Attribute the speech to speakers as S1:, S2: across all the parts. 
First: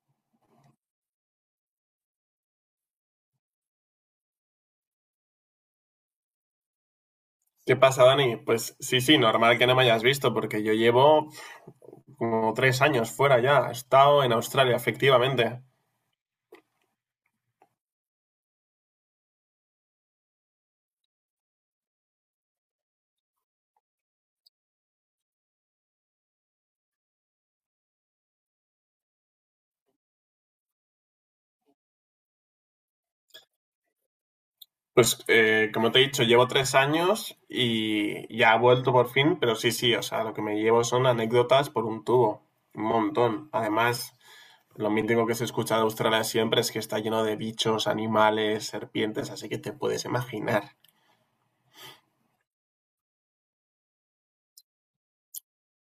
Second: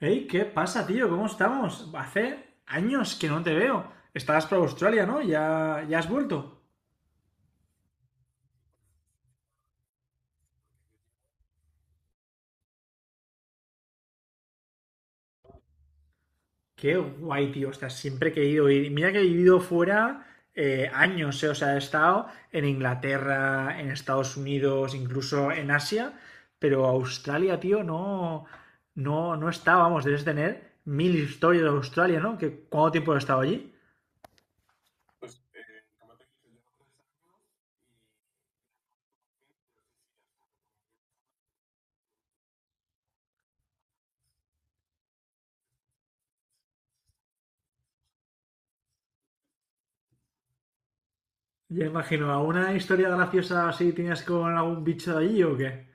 S1: Hey, ¿qué pasa, tío? ¿Cómo estamos? Hace años que no te veo. Estabas por Australia, ¿no? ¿Ya, ya has vuelto?
S2: ¿Qué pasa, Dani? Pues sí, sí, normal que no me hayas visto, porque yo llevo como 3 años fuera ya. He estado en Australia, efectivamente.
S1: Qué guay, tío. O sea, siempre he querido ir. Mira que he vivido fuera años. O sea, he estado en Inglaterra, en Estados Unidos, incluso en Asia. Pero Australia, tío, no, no, no está. Vamos, debes tener mil historias de Australia, ¿no? ¿Qué ¿Cuánto tiempo has estado allí?
S2: Pues como te he dicho, llevo 3 años y ya he vuelto por fin, pero sí, sí, o sea, lo que me llevo son anécdotas por un tubo, un montón. Además, lo mítico que se escucha de Australia siempre es que está lleno de bichos, animales, serpientes, así que te puedes imaginar.
S1: Ya imagino, ¿alguna historia graciosa así tenías con algún bicho de allí o qué?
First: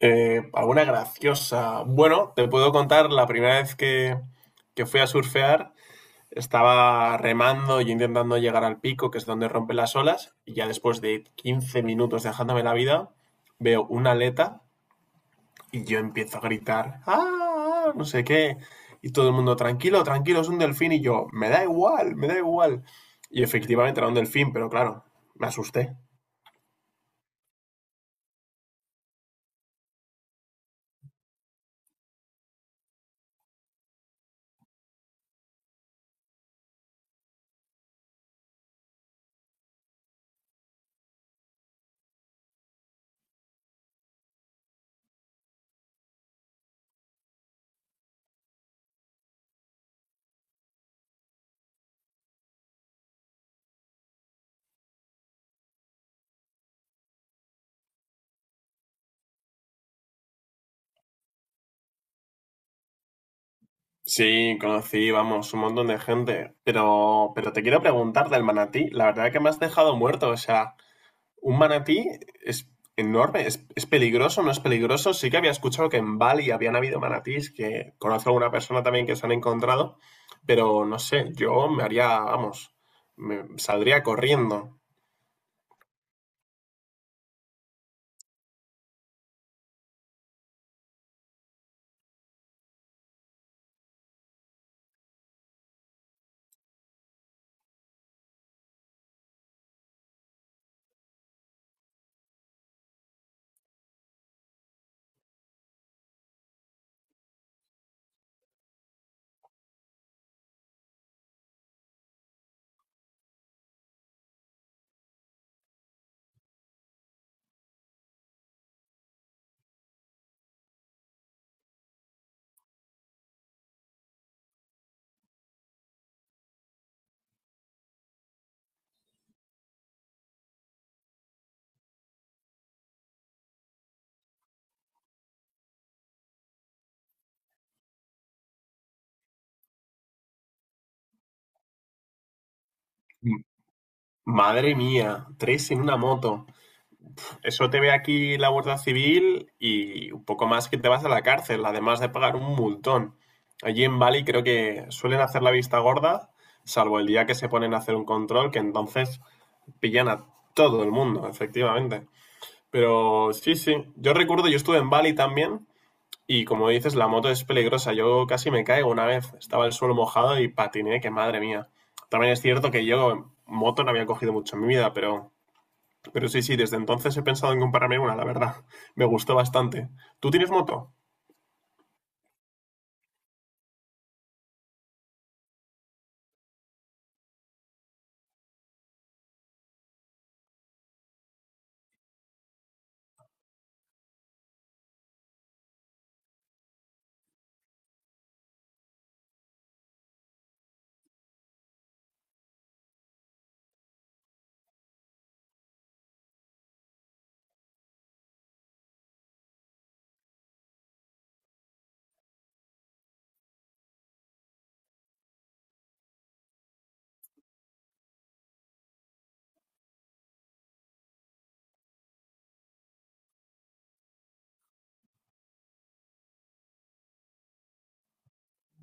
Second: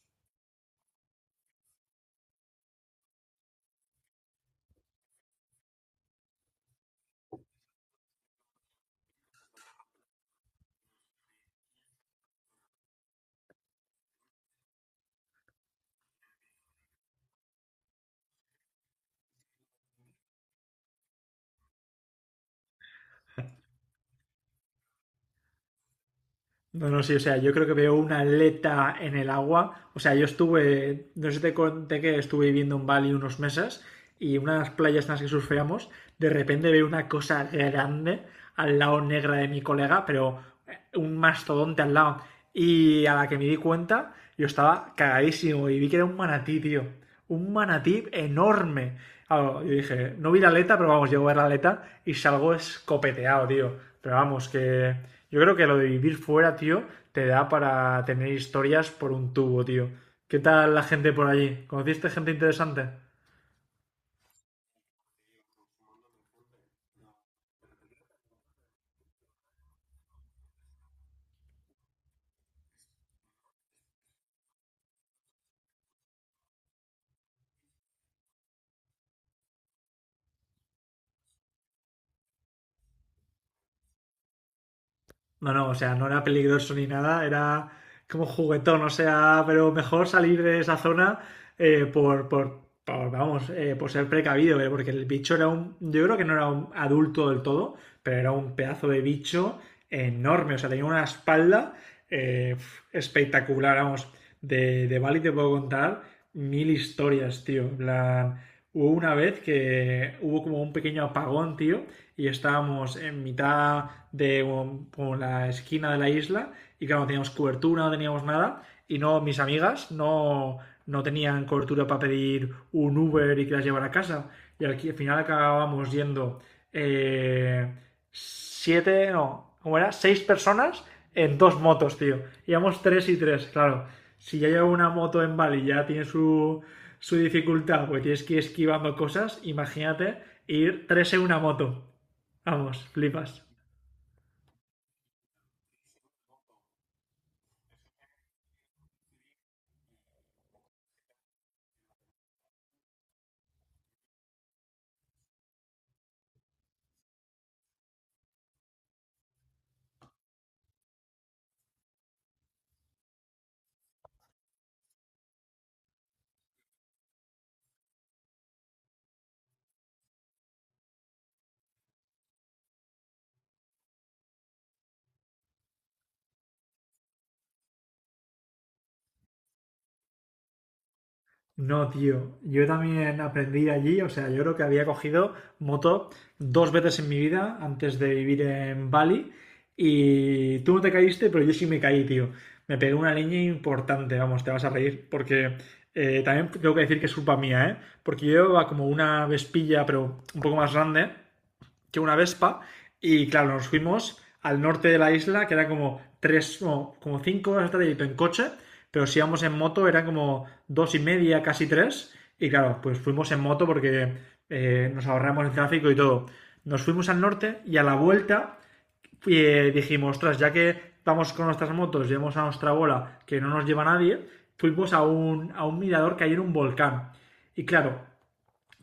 S2: Alguna graciosa. Bueno, te puedo contar la primera vez que fui a surfear. Estaba remando y intentando llegar al pico, que es donde rompen las olas, y ya después de 15 minutos dejándome la vida, veo una aleta y yo empiezo a gritar, ¡ah! No sé qué. Y todo el mundo, tranquilo, tranquilo, es un delfín. Y yo, me da igual, me da igual. Y efectivamente era un delfín, pero claro, me asusté.
S1: No, no, sí, o sea, yo creo que veo una aleta en el agua. O sea, yo estuve, no sé si te conté que estuve viviendo en Bali unos meses y una de las playas en las que surfeamos, de repente veo una cosa grande al lado negra de mi colega, pero un mastodonte al lado. Y a la que me di cuenta, yo estaba cagadísimo y vi que era un manatí, tío, un manatí enorme. Claro, yo dije, no vi la aleta, pero vamos, llego a ver la aleta y salgo escopeteado, tío. Pero vamos, que yo creo que lo de vivir fuera, tío, te da para tener historias por un tubo, tío. ¿Qué tal la gente por allí? ¿Conociste gente interesante?
S2: Sí, conocí, vamos, un montón de gente. Pero te quiero preguntar del manatí. La verdad que me has dejado muerto. O sea, un manatí es enorme, es peligroso, no es peligroso. Sí que había escuchado que en Bali habían habido manatíes, que conozco a una persona también que se han encontrado, pero no sé, yo me haría, vamos, me saldría corriendo.
S1: No, no, o sea, no era peligroso ni nada, era como juguetón, o sea, pero mejor salir de esa zona por, vamos, por ser precavido, porque el bicho yo creo que no era un adulto del todo, pero era un pedazo de bicho enorme, o sea, tenía una espalda eh, espectacular, vamos, de Bali te puedo contar mil historias, tío, en plan, hubo una vez que hubo como un pequeño apagón, tío, y estábamos en mitad de como la esquina de la isla y claro, no teníamos cobertura, no teníamos nada y no, mis amigas no, no tenían cobertura para pedir un Uber y que las llevara a casa y al final acabábamos yendo eh, siete, no, ¿cómo era? Seis personas en dos motos, tío. Íbamos tres y tres, claro. Si ya llevo una moto en Bali ya tiene su dificultad, porque tienes que ir esquivando cosas, imagínate ir tres en una moto. Vamos, flipas.
S2: M- Madre mía, tres en una moto. Eso te ve aquí la Guardia Civil y un poco más que te vas a la cárcel, además de pagar un multón. Allí en Bali creo que suelen hacer la vista gorda, salvo el día que se ponen a hacer un control, que entonces pillan a todo el mundo, efectivamente. Pero sí, sí. Yo recuerdo, yo estuve en Bali también y como dices, la moto es peligrosa. Yo casi me caigo una vez. Estaba el suelo mojado y patiné, que madre mía. También es cierto que yo moto no había cogido mucho en mi vida, pero sí, sí, desde entonces he pensado en comprarme una, la verdad. Me gustó bastante. ¿Tú tienes moto?
S1: No, tío. Yo también aprendí allí, o sea, yo creo que había cogido moto dos veces en mi vida antes de vivir en Bali. Y tú no te caíste, pero yo sí me caí, tío. Me pegué una leña importante, vamos, te vas a reír, porque también tengo que decir que es culpa mía, ¿eh? Porque yo llevaba como una vespilla, pero un poco más grande, que una Vespa. Y claro, nos fuimos al norte de la isla, que era como tres, no, como 5 horas de trayecto en coche, pero si íbamos en moto era como dos y media, casi tres. Y claro, pues fuimos en moto porque nos ahorramos el tráfico y todo. Nos fuimos al norte y a la vuelta dijimos, ostras, ya que vamos con nuestras motos, llevamos a nuestra bola que no nos lleva nadie, fuimos a un mirador que hay en un volcán. Y claro,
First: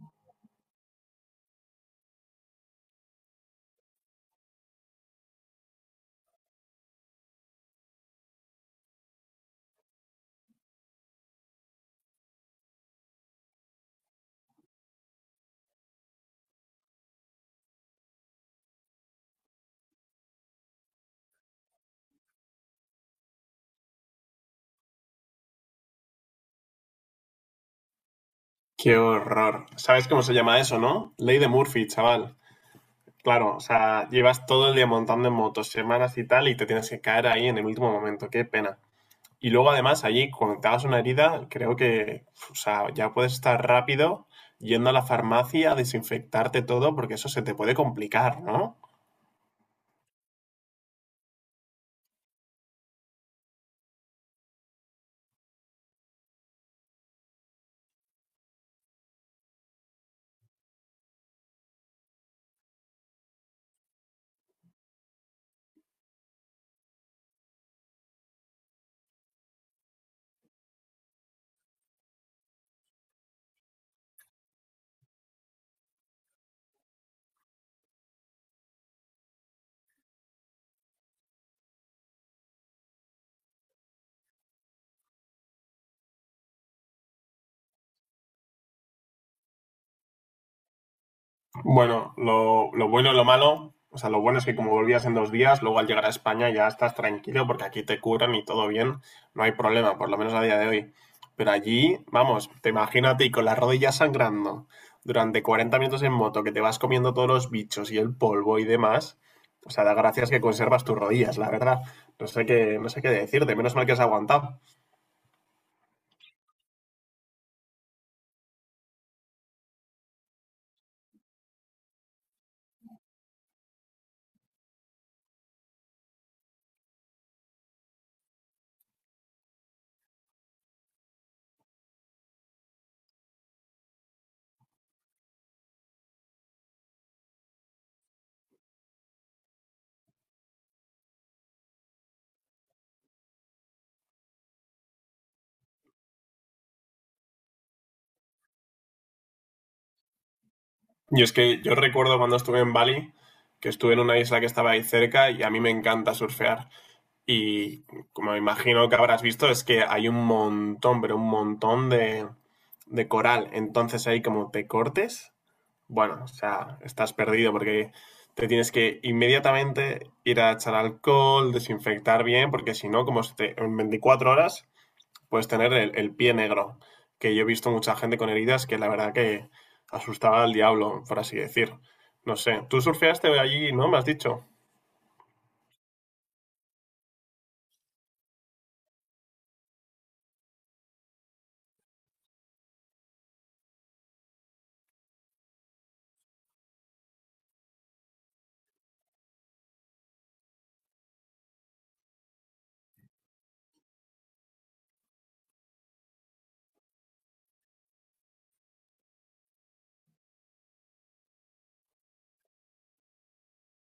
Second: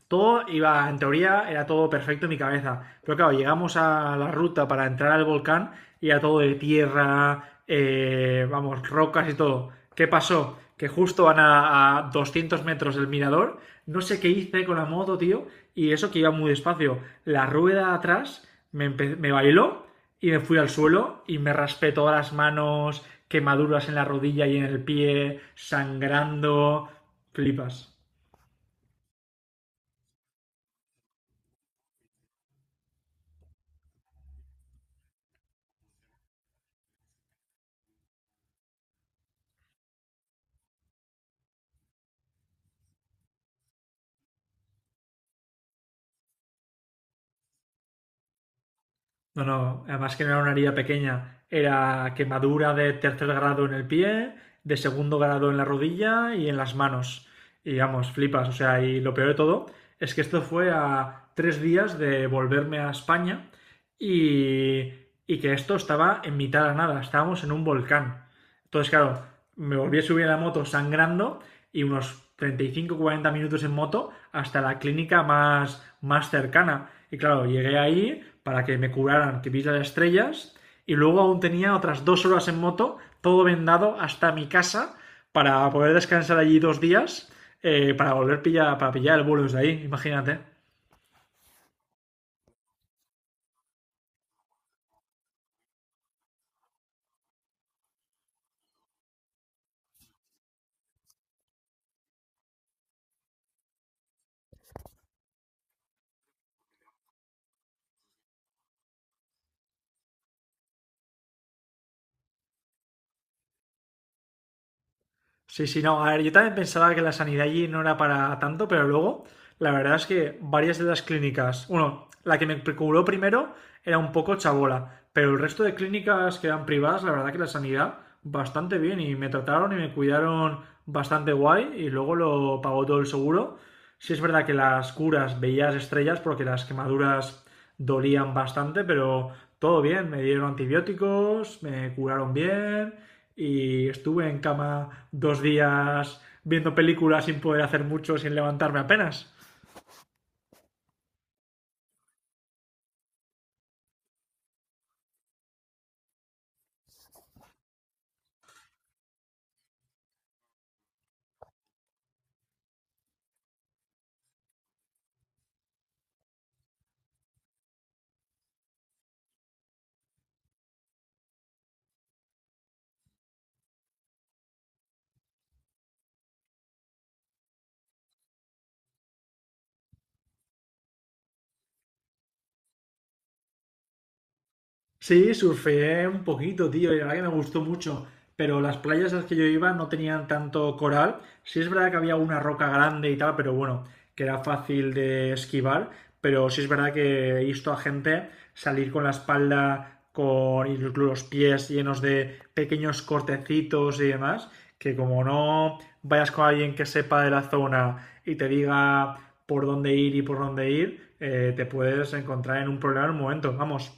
S1: todo iba, en teoría, era todo perfecto en mi cabeza. Pero claro, llegamos a la ruta para entrar al volcán y era todo de tierra, vamos, rocas y todo. ¿Qué pasó? Que justo van a 200 metros del mirador. No sé qué hice con la moto, tío. Y eso que iba muy despacio. La rueda atrás me bailó y me fui al suelo y me raspé todas las manos, quemaduras en la rodilla y en el pie, sangrando. Flipas.
S2: Qué horror. ¿Sabes cómo se llama eso, no? Ley de Murphy, chaval. Claro, o sea, llevas todo el día montando en motos, semanas y tal, y te tienes que caer ahí en el último momento. Qué pena. Y luego además allí, cuando te hagas una herida, creo que o sea, ya puedes estar rápido yendo a la farmacia a desinfectarte todo porque eso se te puede complicar, ¿no?
S1: No, no, además que no era una herida pequeña, era quemadura de tercer grado en el pie, de segundo grado en la rodilla y en las manos. Y vamos, flipas, o sea, y lo peor de todo es que esto fue a 3 días de volverme a España y, y que esto estaba en mitad de la nada, estábamos en un volcán. Entonces, claro, me volví a subir a la moto sangrando y unos 35-40 minutos en moto hasta la clínica más cercana. Y claro, llegué ahí para que me curaran, que vi las estrellas y luego aún tenía otras 2 horas en moto, todo vendado hasta mi casa para poder descansar allí 2 días para pillar el vuelo desde ahí, imagínate.
S2: Bueno, lo bueno y lo malo, o sea, lo bueno es que como volvías en 2 días, luego al llegar a España ya estás tranquilo porque aquí te curan y todo bien, no hay problema, por lo menos a día de hoy. Pero allí, vamos, te imagínate y con las rodillas sangrando durante 40 minutos en moto, que te vas comiendo todos los bichos y el polvo y demás. O sea, da gracias que conservas tus rodillas, la verdad. No sé qué, no sé qué decirte, menos mal que has aguantado.
S1: Sí, sí, no. A ver, yo también pensaba que la sanidad allí no era para tanto, pero luego la verdad es que varias de las clínicas, bueno, la que me preocupó primero era un poco chabola, pero el resto de clínicas que eran privadas, la verdad que la sanidad bastante bien y me trataron y me cuidaron bastante guay y luego lo pagó todo el seguro. Sí es verdad que las curas veías estrellas porque las quemaduras dolían bastante, pero todo bien, me dieron antibióticos, me curaron bien y estuve en cama 2 días viendo películas sin poder hacer mucho, sin levantarme apenas.
S2: Y es que yo recuerdo cuando estuve en Bali, que estuve en una isla que estaba ahí cerca y a mí me encanta surfear. Y como imagino que habrás visto, es que hay un montón, pero un montón de coral. Entonces ahí como te cortes, bueno, o sea, estás perdido porque te tienes que inmediatamente ir a echar alcohol, desinfectar bien, porque si no, como en 24 horas puedes tener el pie negro. Que yo he visto mucha gente con heridas que la verdad que asustaba al diablo, por así decir. No sé, tú surfeaste allí, ¿no? Me has dicho.
S1: Sí, surfeé un poquito, tío, y la verdad que me gustó mucho. Pero las playas a las que yo iba no tenían tanto coral. Sí es verdad que había una roca grande y tal, pero bueno, que era fácil de esquivar. Pero sí es verdad que he visto a gente salir con la espalda con y los pies llenos de pequeños cortecitos y demás, que como no vayas con alguien que sepa de la zona y te diga por dónde ir y por dónde ir, te puedes encontrar en un problema en un momento. Vamos.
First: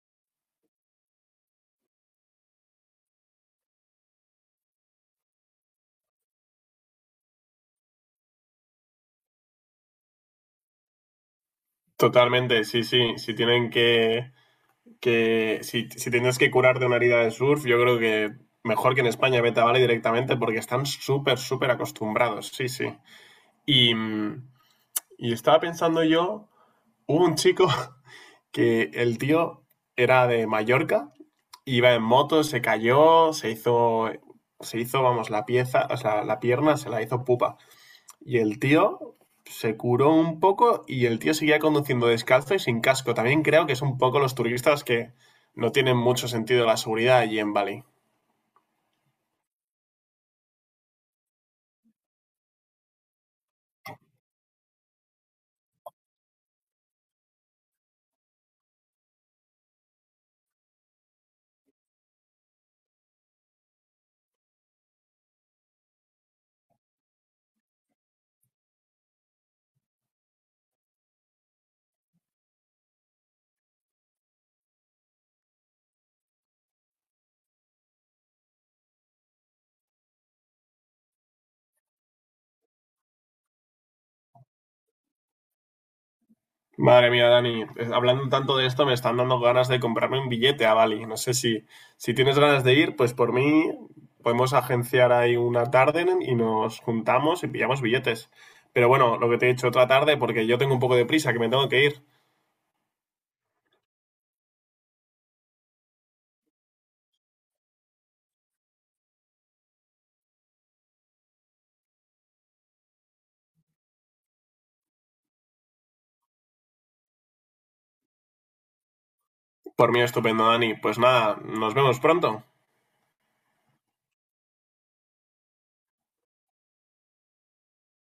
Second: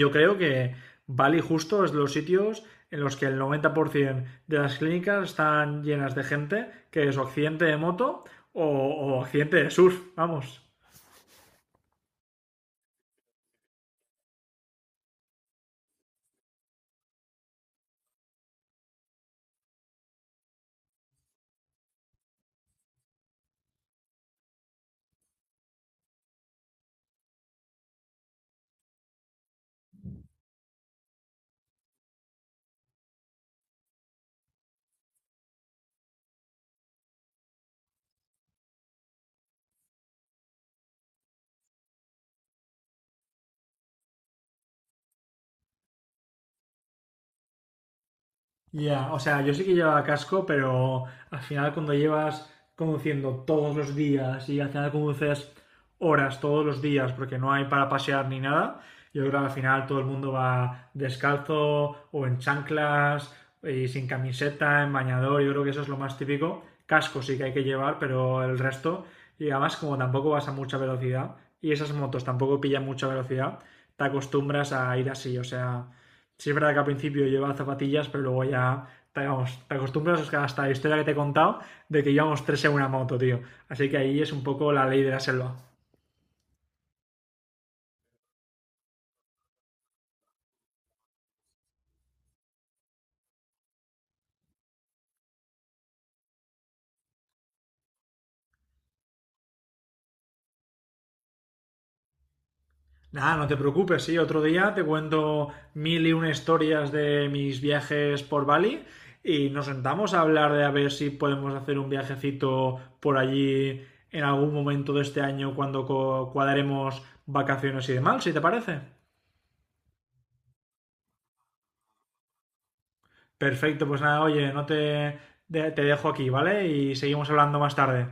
S1: Yo creo que Bali justo es los sitios en los que el 90% de las clínicas están llenas de gente que es o accidente de moto o accidente de surf, vamos.
S2: Totalmente, sí, sí. Si tienen que si, si tienes que curar de una herida de surf, yo creo que mejor que en España vete a Bali directamente porque están súper, súper acostumbrados, sí, sí. Y, y estaba pensando yo, hubo un chico que el tío era de Mallorca, iba en moto, se cayó, se hizo, vamos, la pieza, o sea, la pierna se la hizo pupa. Y el tío se curó un poco y el tío seguía conduciendo descalzo y sin casco. También creo que es un poco los turistas que no tienen mucho sentido la seguridad allí en Bali.
S1: Ya, o sea, yo sí que llevaba casco, pero al final cuando llevas conduciendo todos los días y al final conduces horas todos los días porque no hay para pasear ni nada, yo creo que al final todo el mundo va descalzo o en chanclas y sin camiseta, en bañador, yo creo que eso es lo más típico. Casco sí que hay que llevar, pero el resto, y además como tampoco vas a mucha velocidad y esas motos tampoco pillan mucha velocidad, te acostumbras a ir así, o sea, sí, es verdad que al principio llevaba zapatillas, pero luego ya vamos, te acostumbras hasta la historia que te he contado de que íbamos tres en una moto, tío. Así que ahí es un poco la ley de la selva.
S2: Madre mía, Dani, hablando tanto de esto me están dando ganas de comprarme un billete a Bali. No sé si tienes ganas de ir, pues por mí podemos agenciar ahí una tarde y nos juntamos y pillamos billetes. Pero bueno, lo que te he dicho otra tarde porque yo tengo un poco de prisa que me tengo que ir.
S1: Nada, no te preocupes, sí, otro día te cuento mil y una historias de mis viajes por Bali y nos sentamos a hablar de a ver si podemos hacer un viajecito por allí en algún momento de este año cuando cuadremos vacaciones y demás, si te parece.
S2: Por mí estupendo, Dani. Pues nada, nos vemos pronto.
S1: Perfecto, pues nada, oye, no te, te dejo aquí, ¿vale? Y seguimos hablando más tarde.